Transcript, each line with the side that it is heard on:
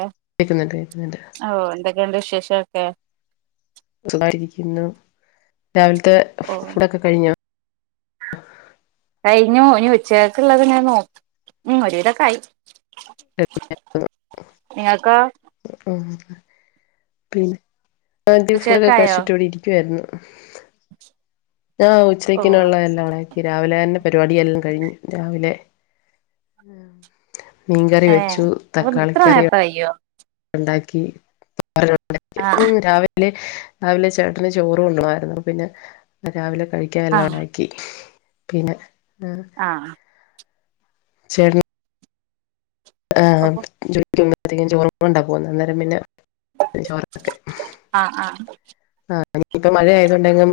right: ഏഹ്
left: കേൾക്കുന്നുണ്ട് കേൾക്കുന്നുണ്ട്
right: ഓഹ് എന്തൊക്കെണ്ട് വിശേഷൊക്കെ
left: സുഖായിട്ടിരിക്കുന്നു രാവിലത്തെ
right: ഓഹ്
left: ഒക്ക കഴിഞോ
right: കഴിഞ്ഞു ഇനി ഉച്ചക്കള്ളത് ങ്ങനെ നോക്ക് മം ഒരുവിതൊക്കെ ആയി നിങ്ങക്കോ.
left: ആഹ് പിന്നെ ആദ്യം
right: ഉച്ചകക്കായോ
left: [unintelligible] ക്ക്യുവായിരുന്നു. ആഹ്
right: ഓ
left: ഉച്ചക്കിനുള്ളതെല്ലാം ആയി. രാവിലെ തന്നെ പരിപാടിയെല്ലാം കഴിഞ്ഞു രാവിലെ. മീൻകറി വെച്ചു. തക്കാളിക്കറിയു
right: ട്ടയ്യോ
left: ണ്ടാക്കി
right: ആഹ്
left: [unintelligible] രാവി ല് രാവിലെ ചേട്ടന് ചോറ് കൊണ്ടു [unintelligible] യിരുന്നു. അപ്പ പിന്നെ രാവിലെ കഴിക്ക്യാൻ എല്ലാം
right: ആഹ്
left: ഉണ്ടാ ക്കി. പിന്നെ
right: ആഹ്.
left: ചേട്ടന് ഏഹ്
right: അപ്പൊ
left: ജോലിക്ക് പോവ്മ്പത്തേക്കും ചോറും കൊണ്ടാ പോവുന്നെ, അന്നേരം പിന്നെ ചോറ് [unintelligible]
right: ആഹ് ആഹ്.
left: ആഹ് ഇനി ഇപ്പ മഴയായത് കൊണ്ടെങ്ങും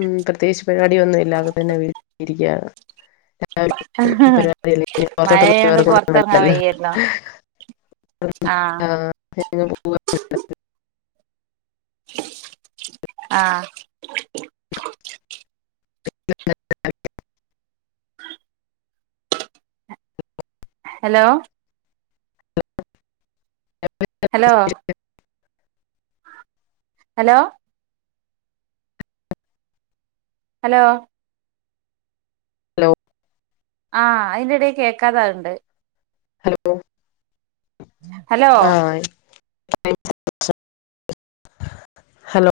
left: ഉം പ്രത്യേകിച്ച് പരിപാടിയൊന്നും ഇല്ലാതെ തന്നെ വീട്ടിരിക്കാ [unintelligible] പരിപാടി [unintelligible] ഇനി പുറത്തോട്ടൊന്നും
right: മഴയായോണ്ട്
left: [unintelligible]
right: പൊറത്തിറങ്ങാൻ
left: വേണ്ടല്ലോ.
right: വയ്യല്ലോ ആഹ്
left: [unintelligible]
right: ആഹ്.
left: [unintelligible]
right: ഹലോ ഹലോ
left: [inaudible]
right: ഹലോ ഹലോ ആഹ് അയ്ന്റെടേ കേക്കാതാവ്ണ്ട്.
left: ഹലൊ
right: ഹലോ
left: ആഹ് ഹലോ